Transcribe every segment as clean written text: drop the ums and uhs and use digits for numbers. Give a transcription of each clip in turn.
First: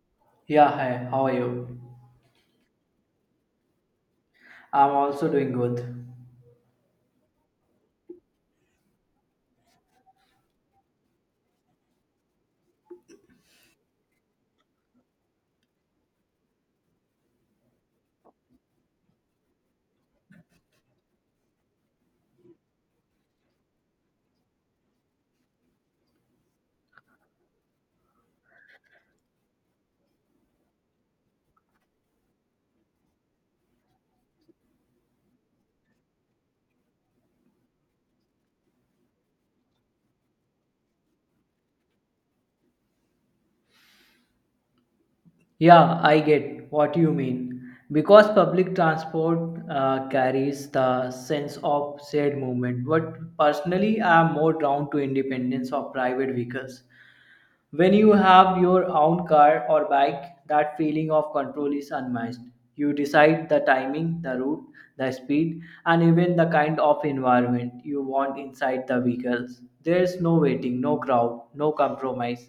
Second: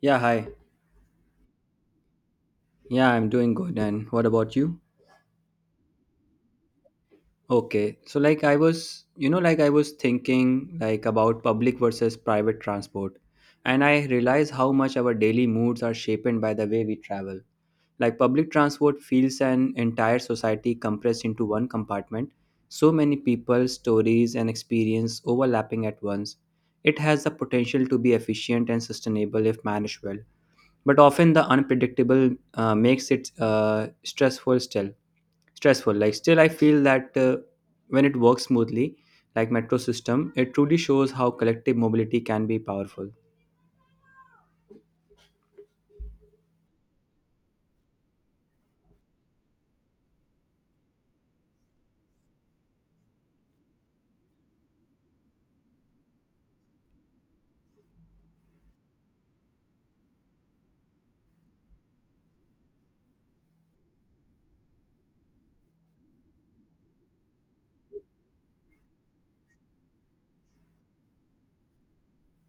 Yeah, hi. Yeah, hi, how are you? Yeah, I'm doing good. And what about you? I'm also doing good. Okay. So like I was thinking about public versus private transport. And I realize how much our daily moods are shaped by the way we travel. Like public transport feels an entire society compressed into one compartment. So many people, stories and experience overlapping at once. It has the potential to be efficient and sustainable if managed well but often the unpredictable makes it stressful still stressful like still I feel that when it works smoothly, like metro system, it truly shows how collective mobility can be powerful. Yeah, I get what you mean. Because public transport carries the sense of shared movement, but personally, I'm more drawn to independence of private vehicles. When you have your own car or bike, that feeling of control is unmatched. You decide the timing, the route, the speed, and even the kind of environment you want inside the vehicles. There is no waiting, no crowd, no compromise.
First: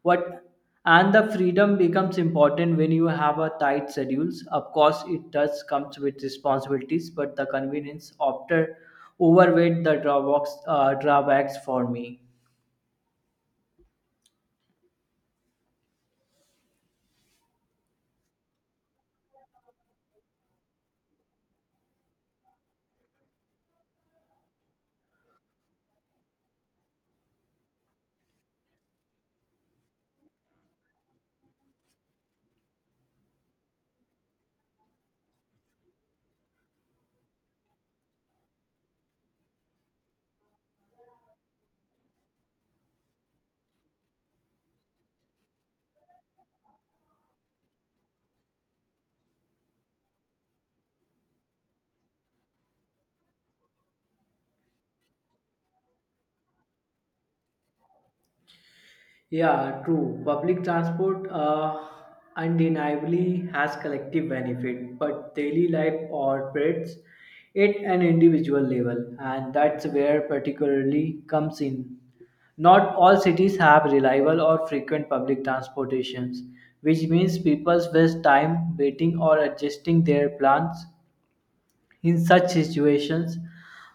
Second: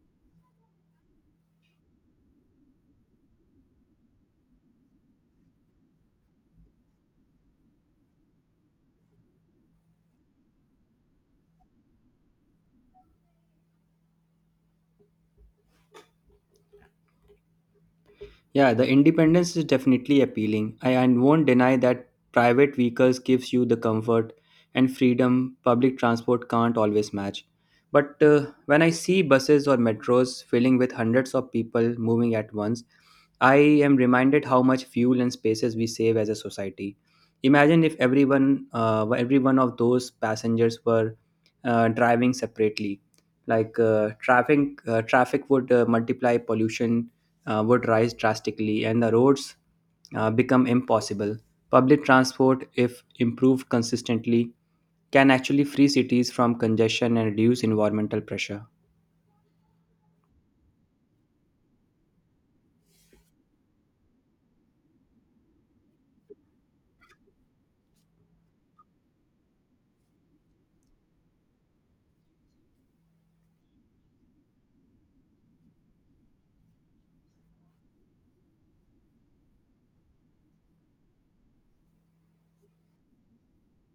What and the freedom becomes important when you have a tight schedules. Of course, it does comes with responsibilities, but the convenience after overweight the drawbacks, drawbacks for me. Yeah, the independence is definitely appealing. I won't deny that private vehicles gives you the comfort and freedom public transport can't always match. But when I see buses or metros filling with hundreds of people moving at once, I am reminded how much fuel and spaces we save as a society. Imagine if every one of those passengers were driving separately. Like traffic would multiply pollution would rise drastically and the roads become impossible. Public transport, if improved consistently, can actually free cities from congestion and reduce environmental pressure. Yeah, true. Public transport undeniably has collective benefit, but daily life operates at an individual level, and that's where particularly comes in. Not all cities have reliable or frequent public transportations, which means people waste time waiting or adjusting their plans in such situations,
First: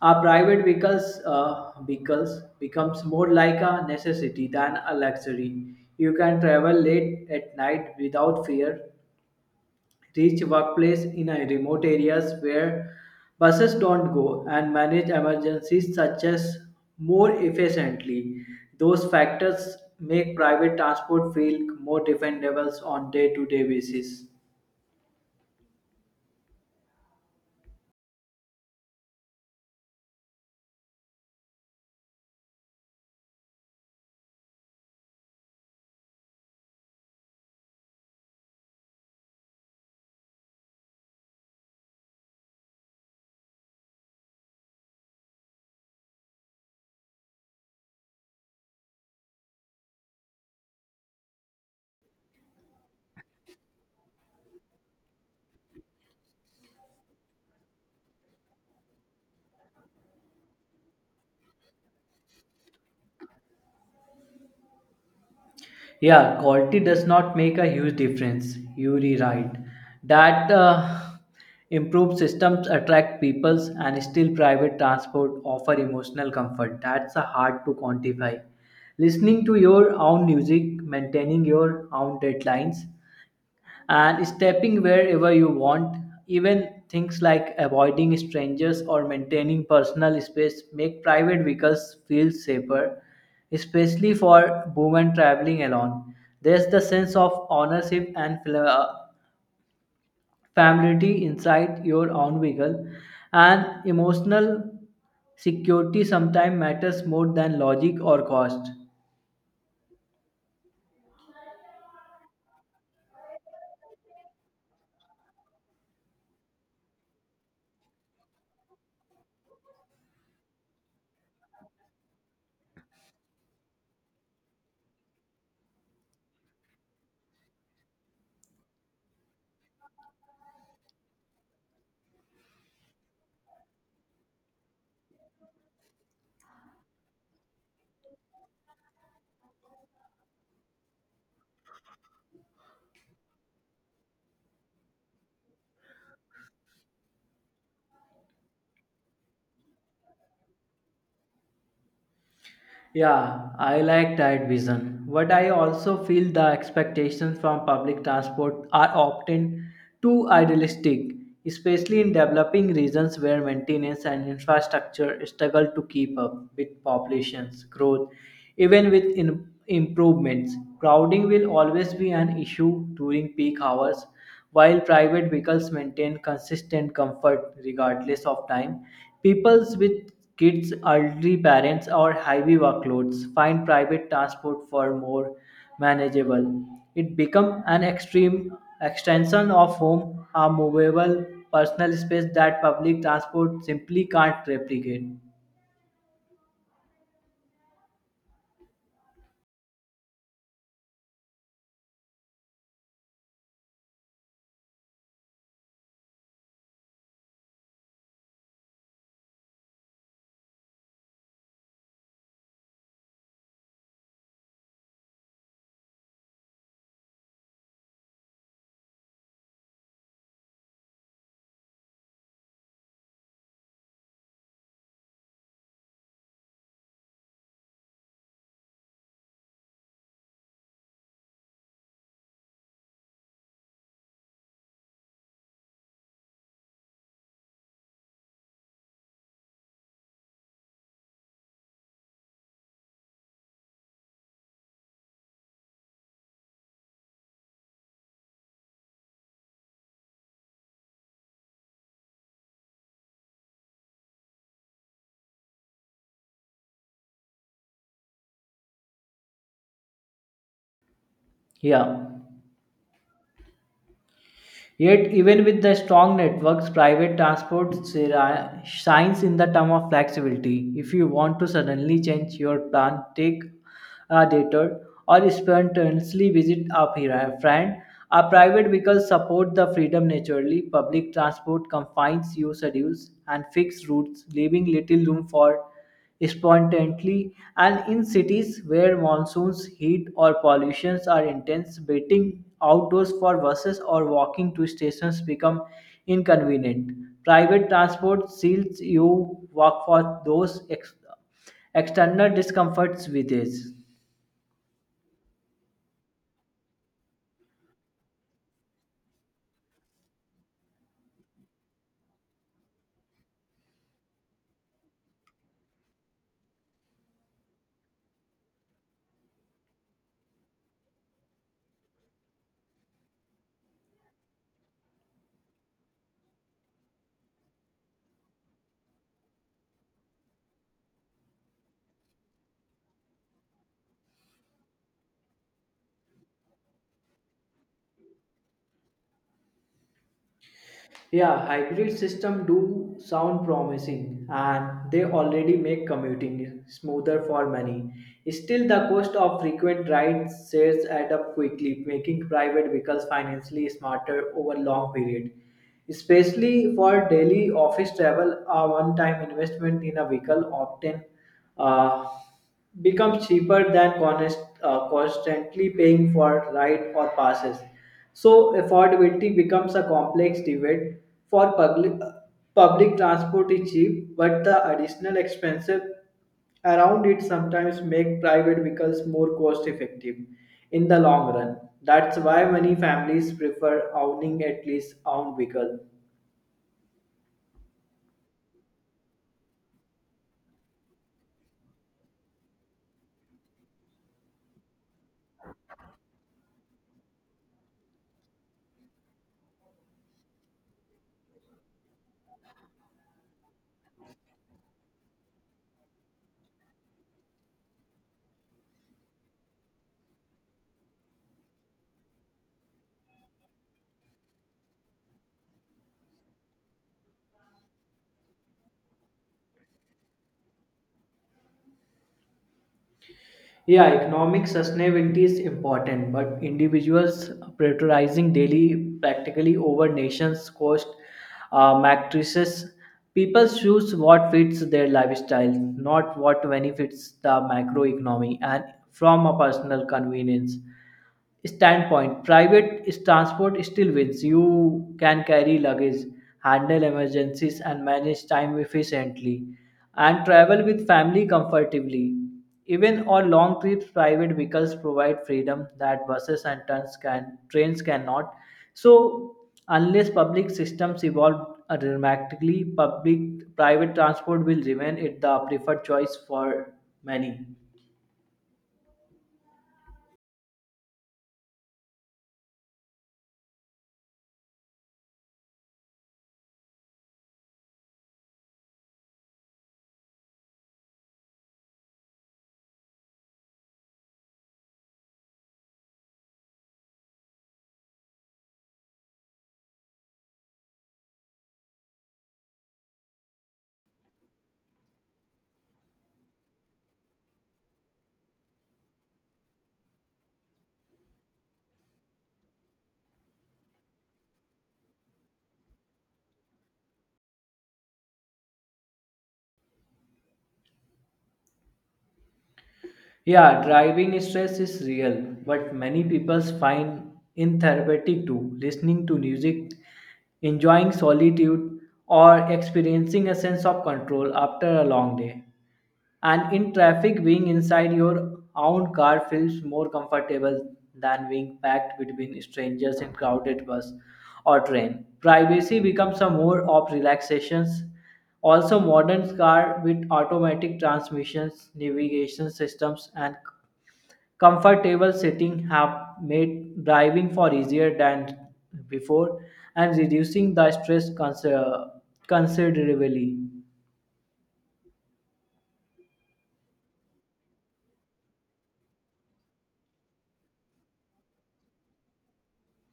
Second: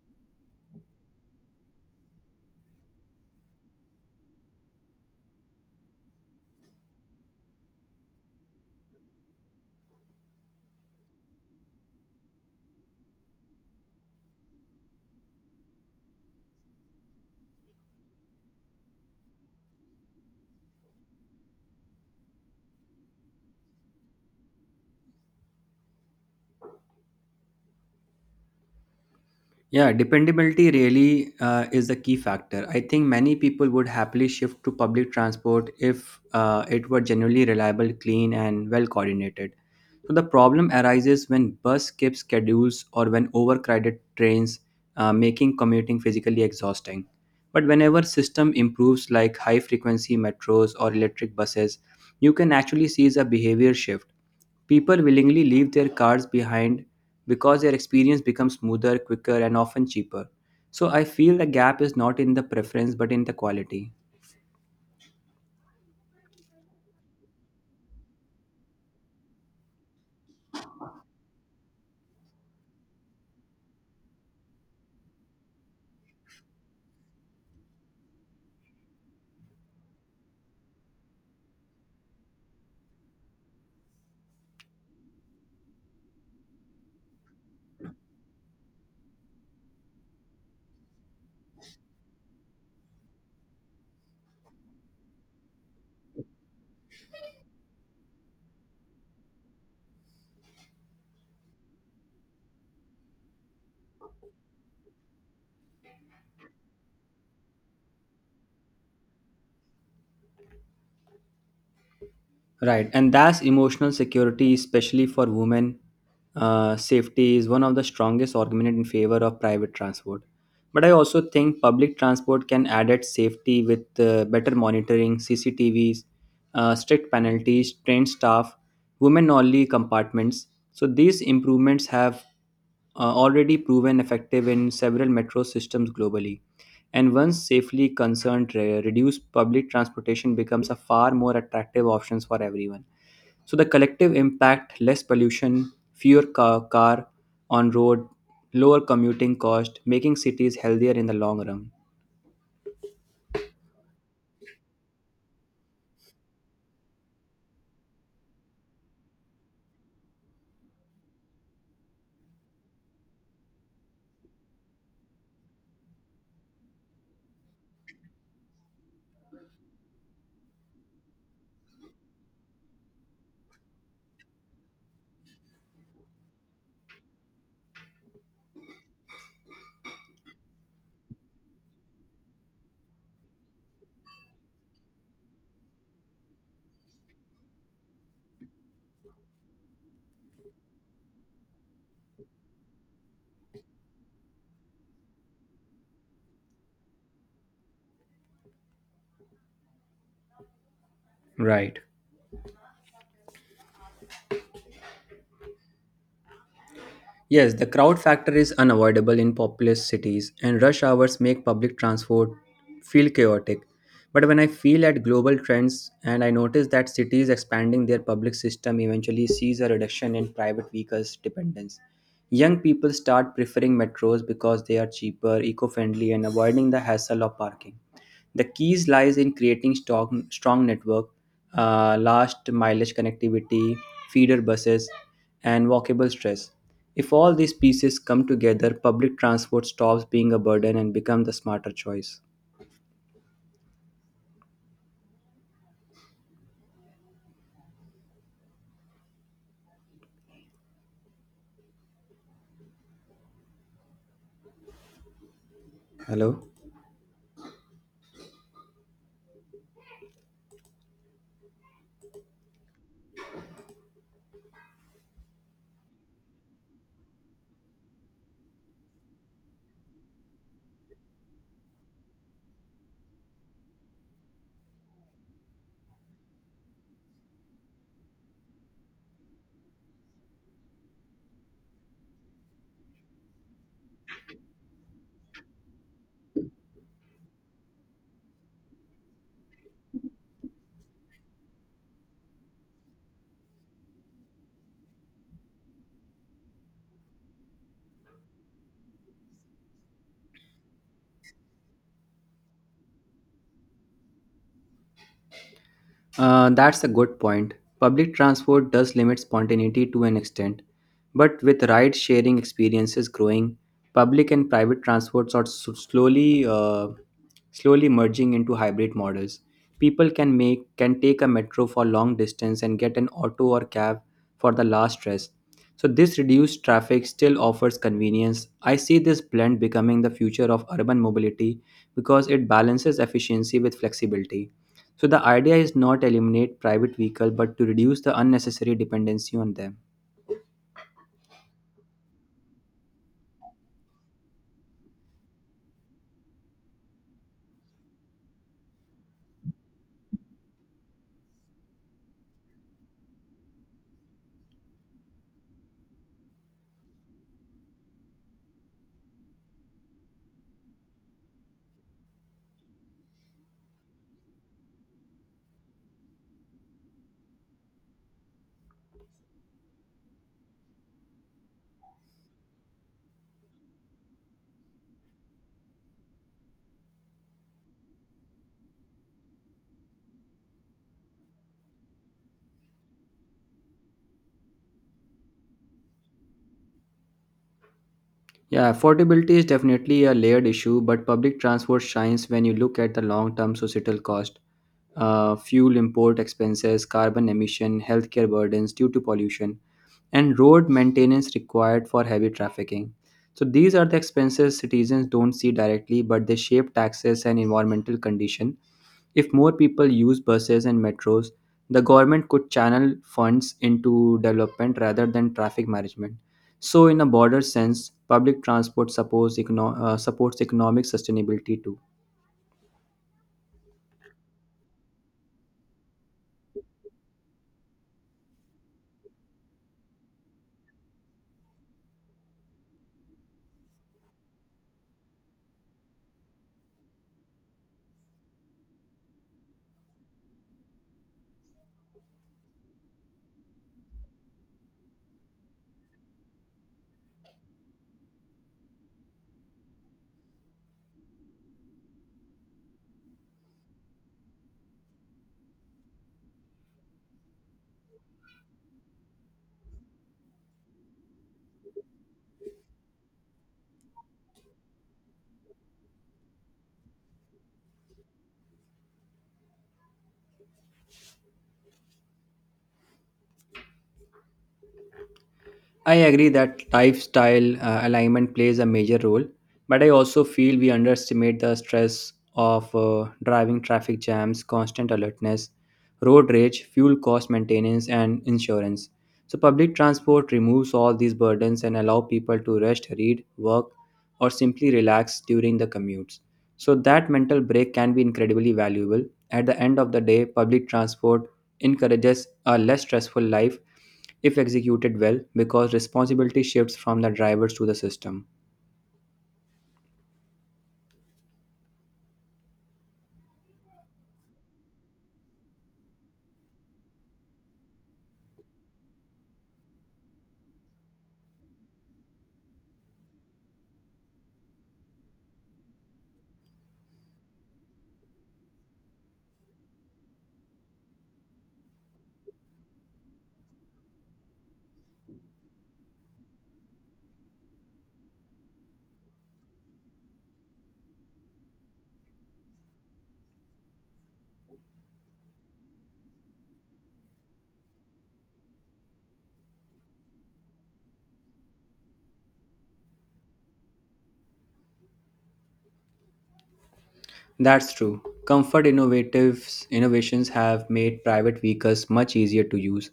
our private vehicles, vehicles becomes more like a necessity than a luxury. You can travel late at night without fear, reach workplace in a remote areas where buses don't go, and manage emergencies such as more efficiently. Those factors make private transport feel more dependable on day-to-day basis. Yeah, dependability really is the key factor. I think many people would happily shift to public transport if it were genuinely reliable, clean, and well coordinated. So the problem arises when bus skip schedules or when overcrowded trains, making commuting physically exhausting. But whenever system improves, like high frequency metros or electric buses, you can actually see a behavior shift. People willingly leave their cars behind because their experience becomes smoother, quicker, and often cheaper. So I feel the gap is not in the preference but in the quality. Yeah, quality does not make a huge difference. You rewrite that improved systems attract peoples and still private transport offer emotional comfort. That's a hard to quantify. Listening to your own music, maintaining your own deadlines, and stepping wherever you want. Even things like avoiding strangers or maintaining personal space make private vehicles feel safer, especially for women traveling alone. There's the sense of ownership and familiarity inside your own vehicle, and emotional security sometimes matters more than logic or cost. Right, and that's emotional security, especially for women. Safety is one of the strongest argument in favor of private transport. But I also think public transport can add at safety with better monitoring, CCTVs, strict penalties, trained staff, women-only compartments. So these improvements have already proven effective in several metro systems globally. And once safely concerned, reduced public transportation becomes a far more attractive option for everyone. So the collective impact, less pollution, fewer car on road, lower commuting cost, making cities healthier in the long run. Yeah, I like that vision. But I also feel the expectations from public transport are often too idealistic, especially in developing regions where maintenance and infrastructure struggle to keep up with population's growth. Even with improvements, crowding will always be an issue during peak hours. While private vehicles maintain consistent comfort regardless of time, people with kids, elderly parents, or heavy workloads find private transport for more manageable. It becomes an extreme extension of home, a movable personal space that public transport simply can't replicate. Right. Yes, the crowd factor is unavoidable in populous cities, and rush hours make public transport feel chaotic. But when I feel at global trends and I notice that cities expanding their public system eventually sees a reduction in private vehicles dependence. Young people start preferring metros because they are cheaper, eco friendly, and avoiding the hassle of parking. The keys lies in creating strong network, last mileage connectivity, feeder buses, and walkable stress. If all these pieces come together, public transport stops being a burden and becomes the smarter choice. Hello. Yeah. Yet, even with the strong networks, private transport shines in the term of flexibility. If you want to suddenly change your plan, take dated or spontaneously visit a friend. A private vehicle supports the freedom naturally. Public transport confines your schedules and fixed routes, leaving little room for spontaneity. And in cities where monsoons, heat, or pollutions are intense, waiting outdoors for buses or walking to stations become inconvenient. Private transport seals you work for those external discomforts with age. That's a good point. Public transport does limit spontaneity to an extent, but with ride sharing experiences growing, public and private transports are slowly merging into hybrid models. People can take a metro for long distance and get an auto or cab for the last stress. So this reduced traffic still offers convenience. I see this blend becoming the future of urban mobility because it balances efficiency with flexibility. So the idea is not eliminate private vehicle but to reduce the unnecessary dependency on them. Yeah, hybrid system do sound promising and they already make commuting smoother for many. Still, the cost of frequent rides shares add up quickly, making private vehicles financially smarter over long period. Especially for daily office travel, a one-time investment in a vehicle often uh, becomes cheaper than constantly paying for ride or passes. So affordability becomes a complex debate. For public transport is cheap, but the additional expenses around it sometimes make private vehicles more cost effective in the long run. That's why many families prefer owning at least own vehicle. Yeah, affordability is definitely a layered issue, but public transport shines when you look at the long-term societal cost, fuel import expenses, carbon emission, healthcare burdens due to pollution, and road maintenance required for heavy trafficking. So these are the expenses citizens don't see directly, but they shape taxes and environmental condition. If more people use buses and metros, the government could channel funds into development rather than traffic management. So, in a broader sense, public transport supports economic sustainability too. Yeah, economic sustainability is important, but individuals prioritizing daily practically over nations' cost matrices. People choose what fits their lifestyle, not what benefits the macroeconomy, and from a personal convenience standpoint, private transport still wins. You can carry luggage, handle emergencies, and manage time efficiently, and travel with family comfortably. Even on long trips, private vehicles provide freedom that buses and trains can trains cannot. So unless public systems evolve dramatically, public private transport will remain it the preferred choice for many. I agree that lifestyle alignment plays a major role, but I also feel we underestimate the stress of driving traffic jams, constant alertness, road rage, fuel cost maintenance, and insurance. So, public transport removes all these burdens and allow people to rest, read, work, or simply relax during the commutes. So, that mental break can be incredibly valuable. At the end of the day, public transport encourages a less stressful life if executed well because responsibility shifts from the drivers to the system. Yeah, driving stress is real, but many people find in therapeutic too. Listening to music, enjoying solitude, or experiencing a sense of control after a long day. And in traffic, being inside your own car feels more comfortable than being packed between strangers in crowded bus or train. Privacy becomes a mode of relaxations. Also, modern car with automatic transmissions, navigation systems, and comfortable sitting have made driving far easier than before and reducing the stress considerably. That's true. Comfort innovatives innovations have made private vehicles much easier to use,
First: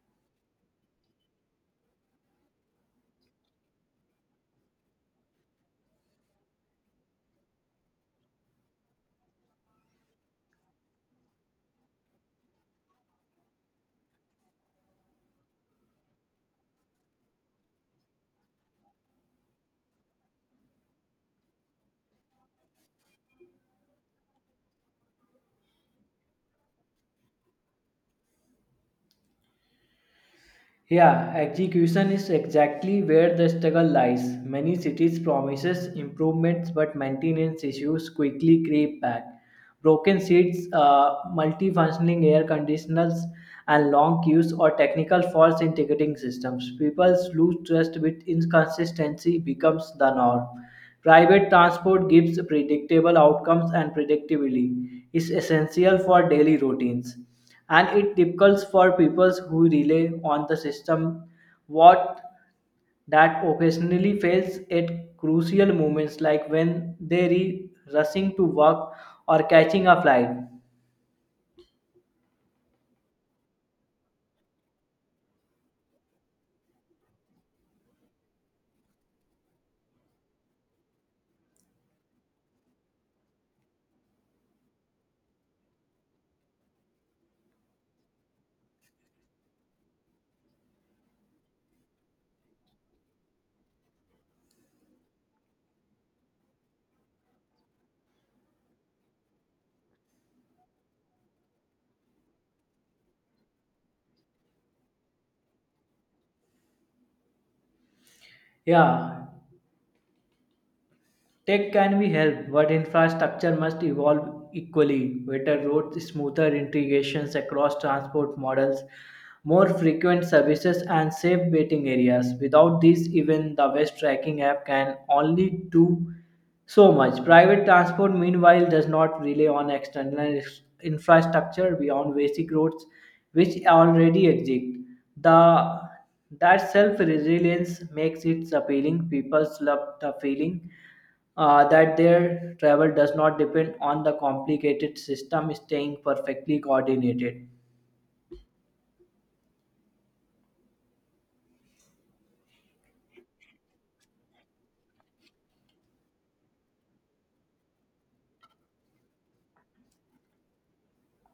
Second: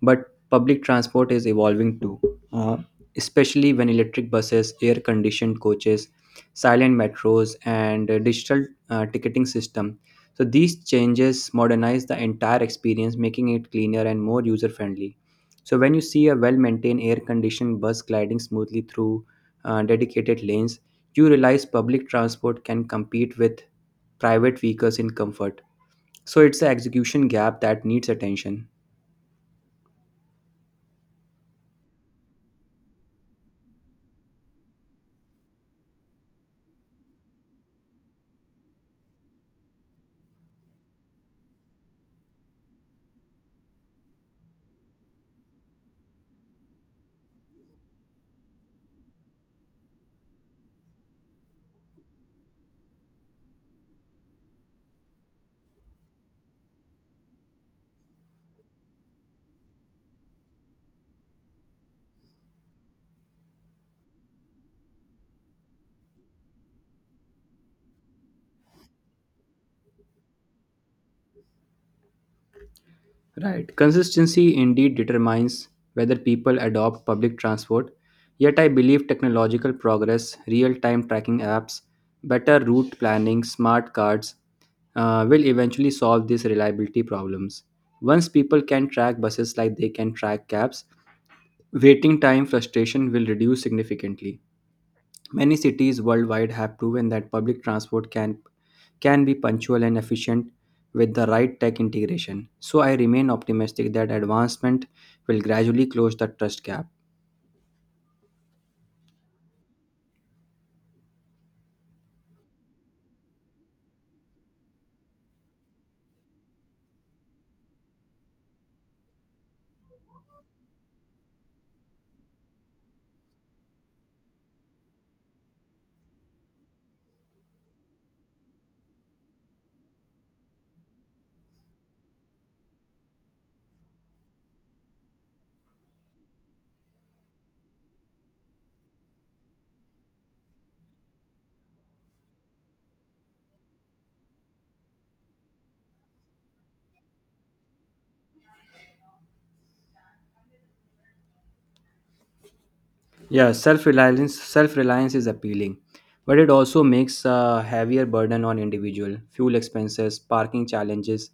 but public transport is evolving too. Uh, especially when electric buses, air-conditioned coaches, silent metros, and digital ticketing system. So these changes modernize the entire experience, making it cleaner and more user-friendly. So when you see a well-maintained air-conditioned bus gliding smoothly through dedicated lanes, you realize public transport can compete with private vehicles in comfort. So it's the execution gap that needs attention. Yeah, execution is exactly where the struggle lies. Many cities promises improvements, but maintenance issues quickly creep back. Broken seats, multifunctioning air conditioners, and long queues or technical faults in ticketing systems. People lose trust with inconsistency becomes the norm. Private transport gives predictable outcomes and predictability is essential for daily routines, and it difficult for people who rely on the system what that occasionally fails at crucial moments, like when they are rushing to work or catching a flight. Right. Consistency indeed determines whether people adopt public transport. Yet I believe technological progress, real time tracking apps, better route planning, smart cards will eventually solve these reliability problems. Once people can track buses like they can track cabs, waiting time frustration will reduce significantly. Many cities worldwide have proven that public transport can be punctual and efficient with the right tech integration. So I remain optimistic that advancement will gradually close the trust gap. Yeah. Tech can be helped, but infrastructure must evolve equally. Better roads, smoother integrations across transport models, more frequent services, and safe waiting areas. Without these, even the best Tracking app can only do so much. Private transport, meanwhile, does not rely on external infrastructure beyond basic roads, which already exist. The That self resilience makes it appealing. People love the feeling that their travel does not depend on the complicated system staying perfectly coordinated. Yeah, self-reliance is appealing, but it also makes a heavier burden on individual. Fuel expenses, parking challenges,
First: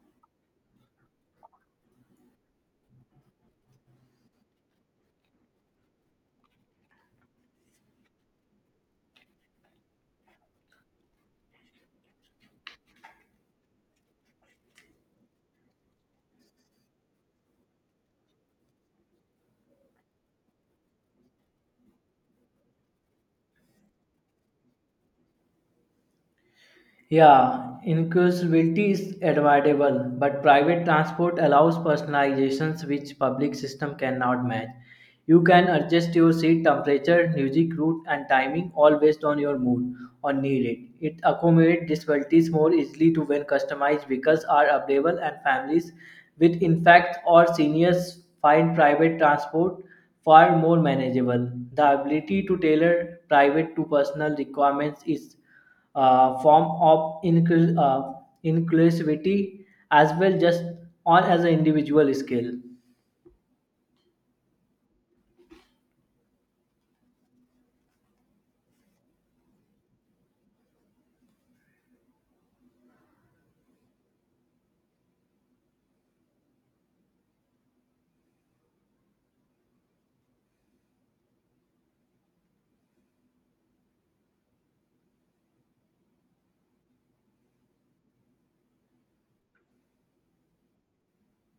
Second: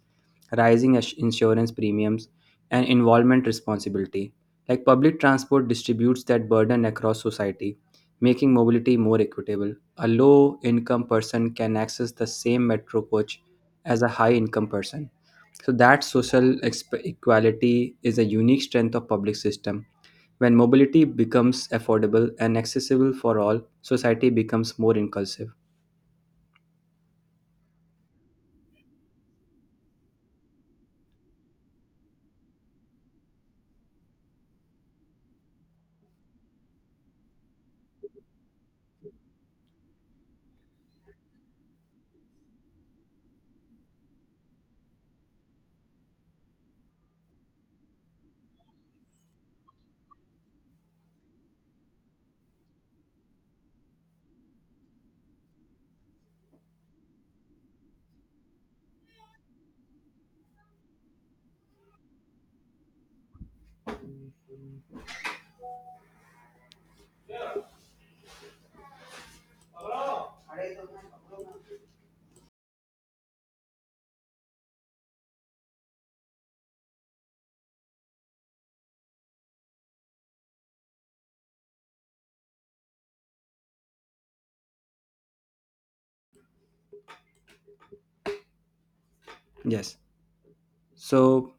rising insurance premiums, and involvement responsibility. Like public transport distributes that burden across society, making mobility more equitable. A low-income person can access the same metro coach as a high-income person. So that social equality is a unique strength of public system. When mobility becomes affordable and accessible for all, society becomes more inclusive. Yeah, inclusivity is admirable, but private transport allows personalizations which public system cannot match. You can adjust your seat temperature, music route, and timing all based on your mood or needed. It accommodates disabilities more easily to when customized vehicles are available, and families with infants or seniors find private transport far more manageable. The ability to tailor private to personal requirements is form of inclus- uh, inclusivity as well, just on as an individual skill. Yes. So,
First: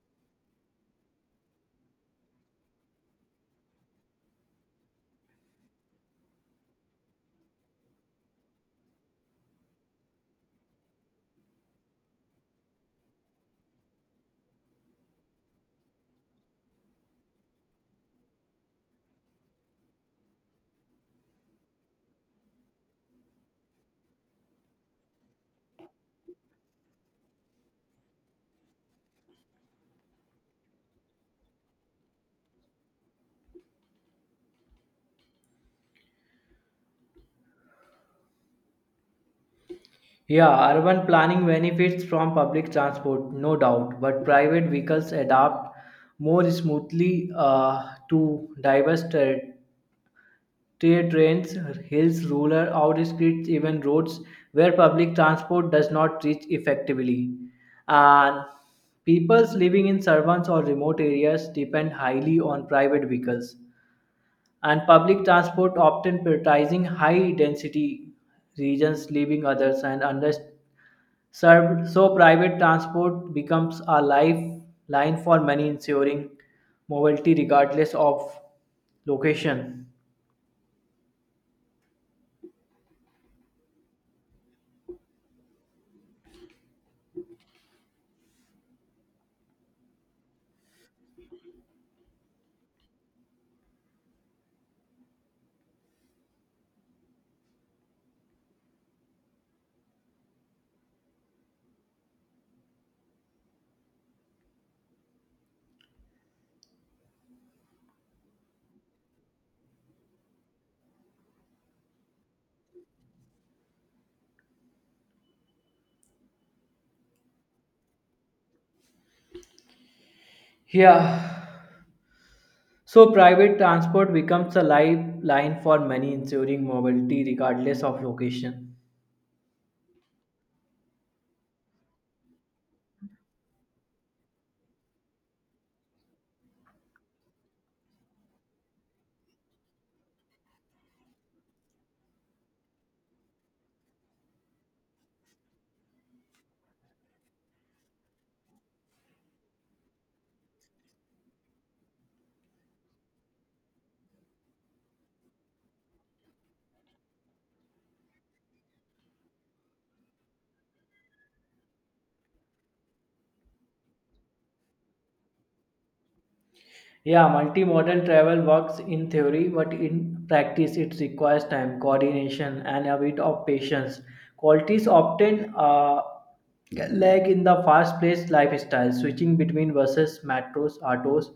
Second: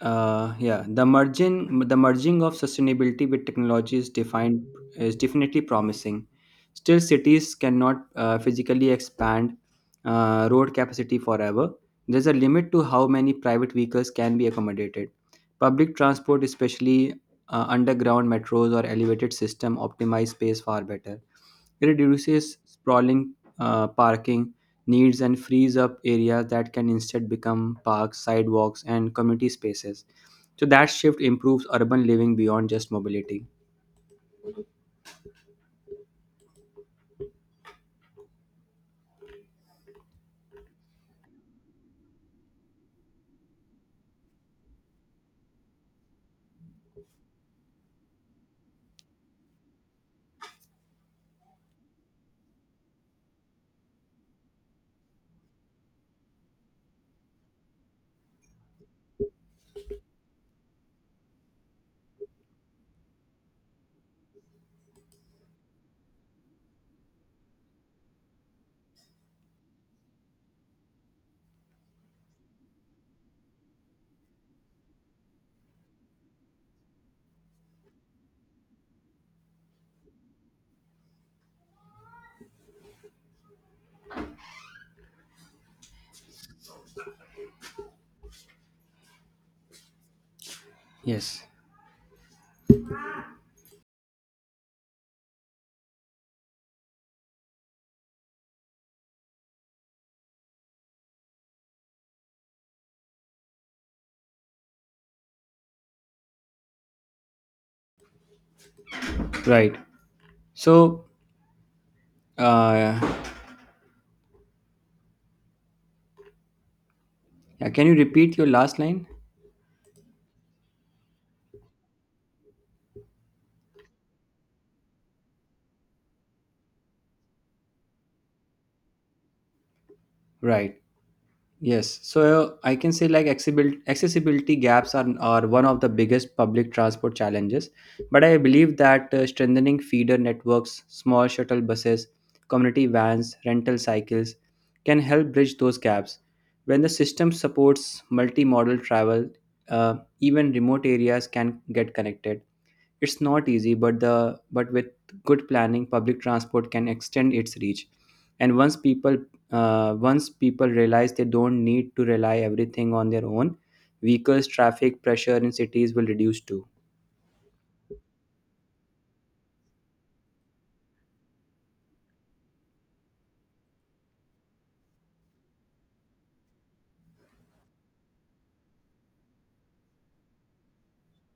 the merging of sustainability with technology is definitely promising. Still, cities cannot physically expand road capacity forever. There's a limit to how many private vehicles can be accommodated. Public transport, especially underground metros or elevated system, optimize space far better. It reduces sprawling parking needs and frees up areas that can instead become parks, sidewalks, and community spaces. So that shift improves urban living beyond just mobility. Yeah, urban planning benefits from public transport, no doubt, but private vehicles adapt more smoothly to diverse terrains, hills, rural outskirts, even roads where public transport does not reach effectively. And peoples living in suburbs or remote areas depend highly on private vehicles, and public transport often prioritizing high density regions, leaving others and underserved. So private transport becomes a lifeline for many, ensuring mobility regardless of location. Yes, right. So, uh, yeah, can you repeat your last line? Yeah, so private transport becomes a lifeline for many, ensuring mobility regardless of location. Right. Yes, so I can say like accessibility gaps are one of the biggest public transport challenges. But I believe that strengthening feeder networks, small shuttle buses, community vans, rental cycles can help bridge those gaps. When the system supports multimodal travel, uh, even remote areas can get connected. It's not easy, but the but with good planning, public transport can extend its reach. And once people realize they don't need to rely everything on their own, vehicles, traffic pressure in cities will reduce too. Yeah, multimodal travel works in theory, but in practice it requires time, coordination, and a bit of patience. Qualities often lag in the fast-paced lifestyle, switching between buses, metros, autos,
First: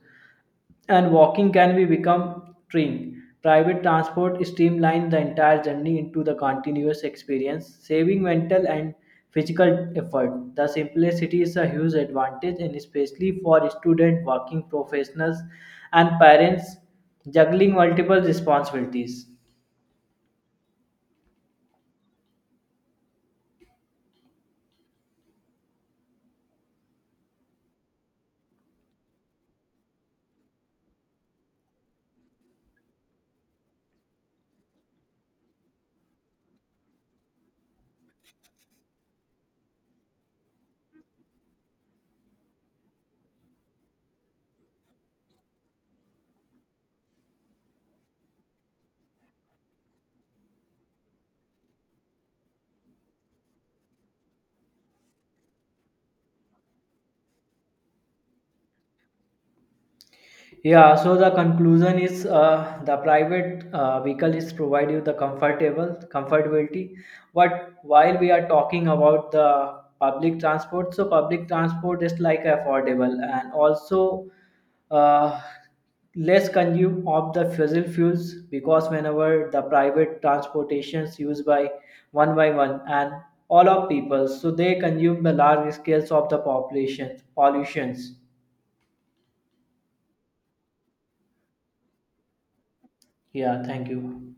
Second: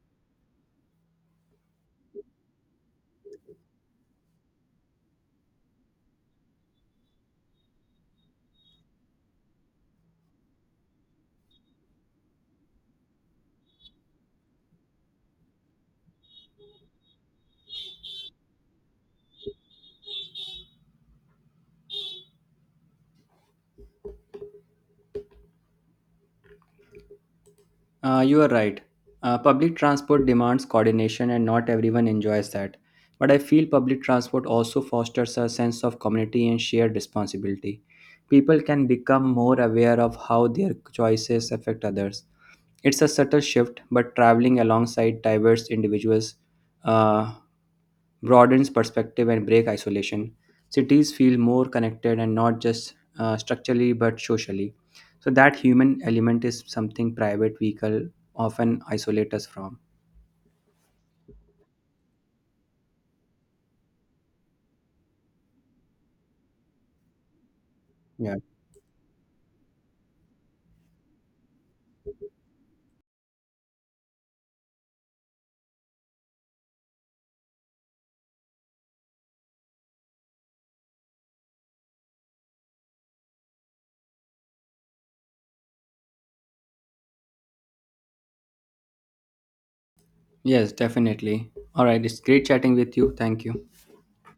and walking can be become train. Private transport streamline the entire journey into the continuous experience, saving mental and physical effort. The simplicity is a huge advantage, and especially for student, working professionals, and parents juggling multiple responsibilities. You are right. Public transport demands coordination, and not everyone enjoys that. But I feel public transport also fosters a sense of community and shared responsibility. People can become more aware of how their choices affect others. It's a subtle shift, but traveling alongside diverse individuals uh, broadens perspective and break isolation. Cities feel more connected and not just structurally but socially. So that human element is something private vehicle often isolate us from. Yeah, so the conclusion is the private vehicle is provide you the comfortable comfortability, but while we Yeah. are talking about the public transport, so public transport is like affordable and also uh, less consume of the fossil fuels because whenever the private transportations used by one and all of people, so they consume the large scales of the population pollutions. Yes, definitely. All right. It's great chatting with you. Thank Yeah, you. thank you.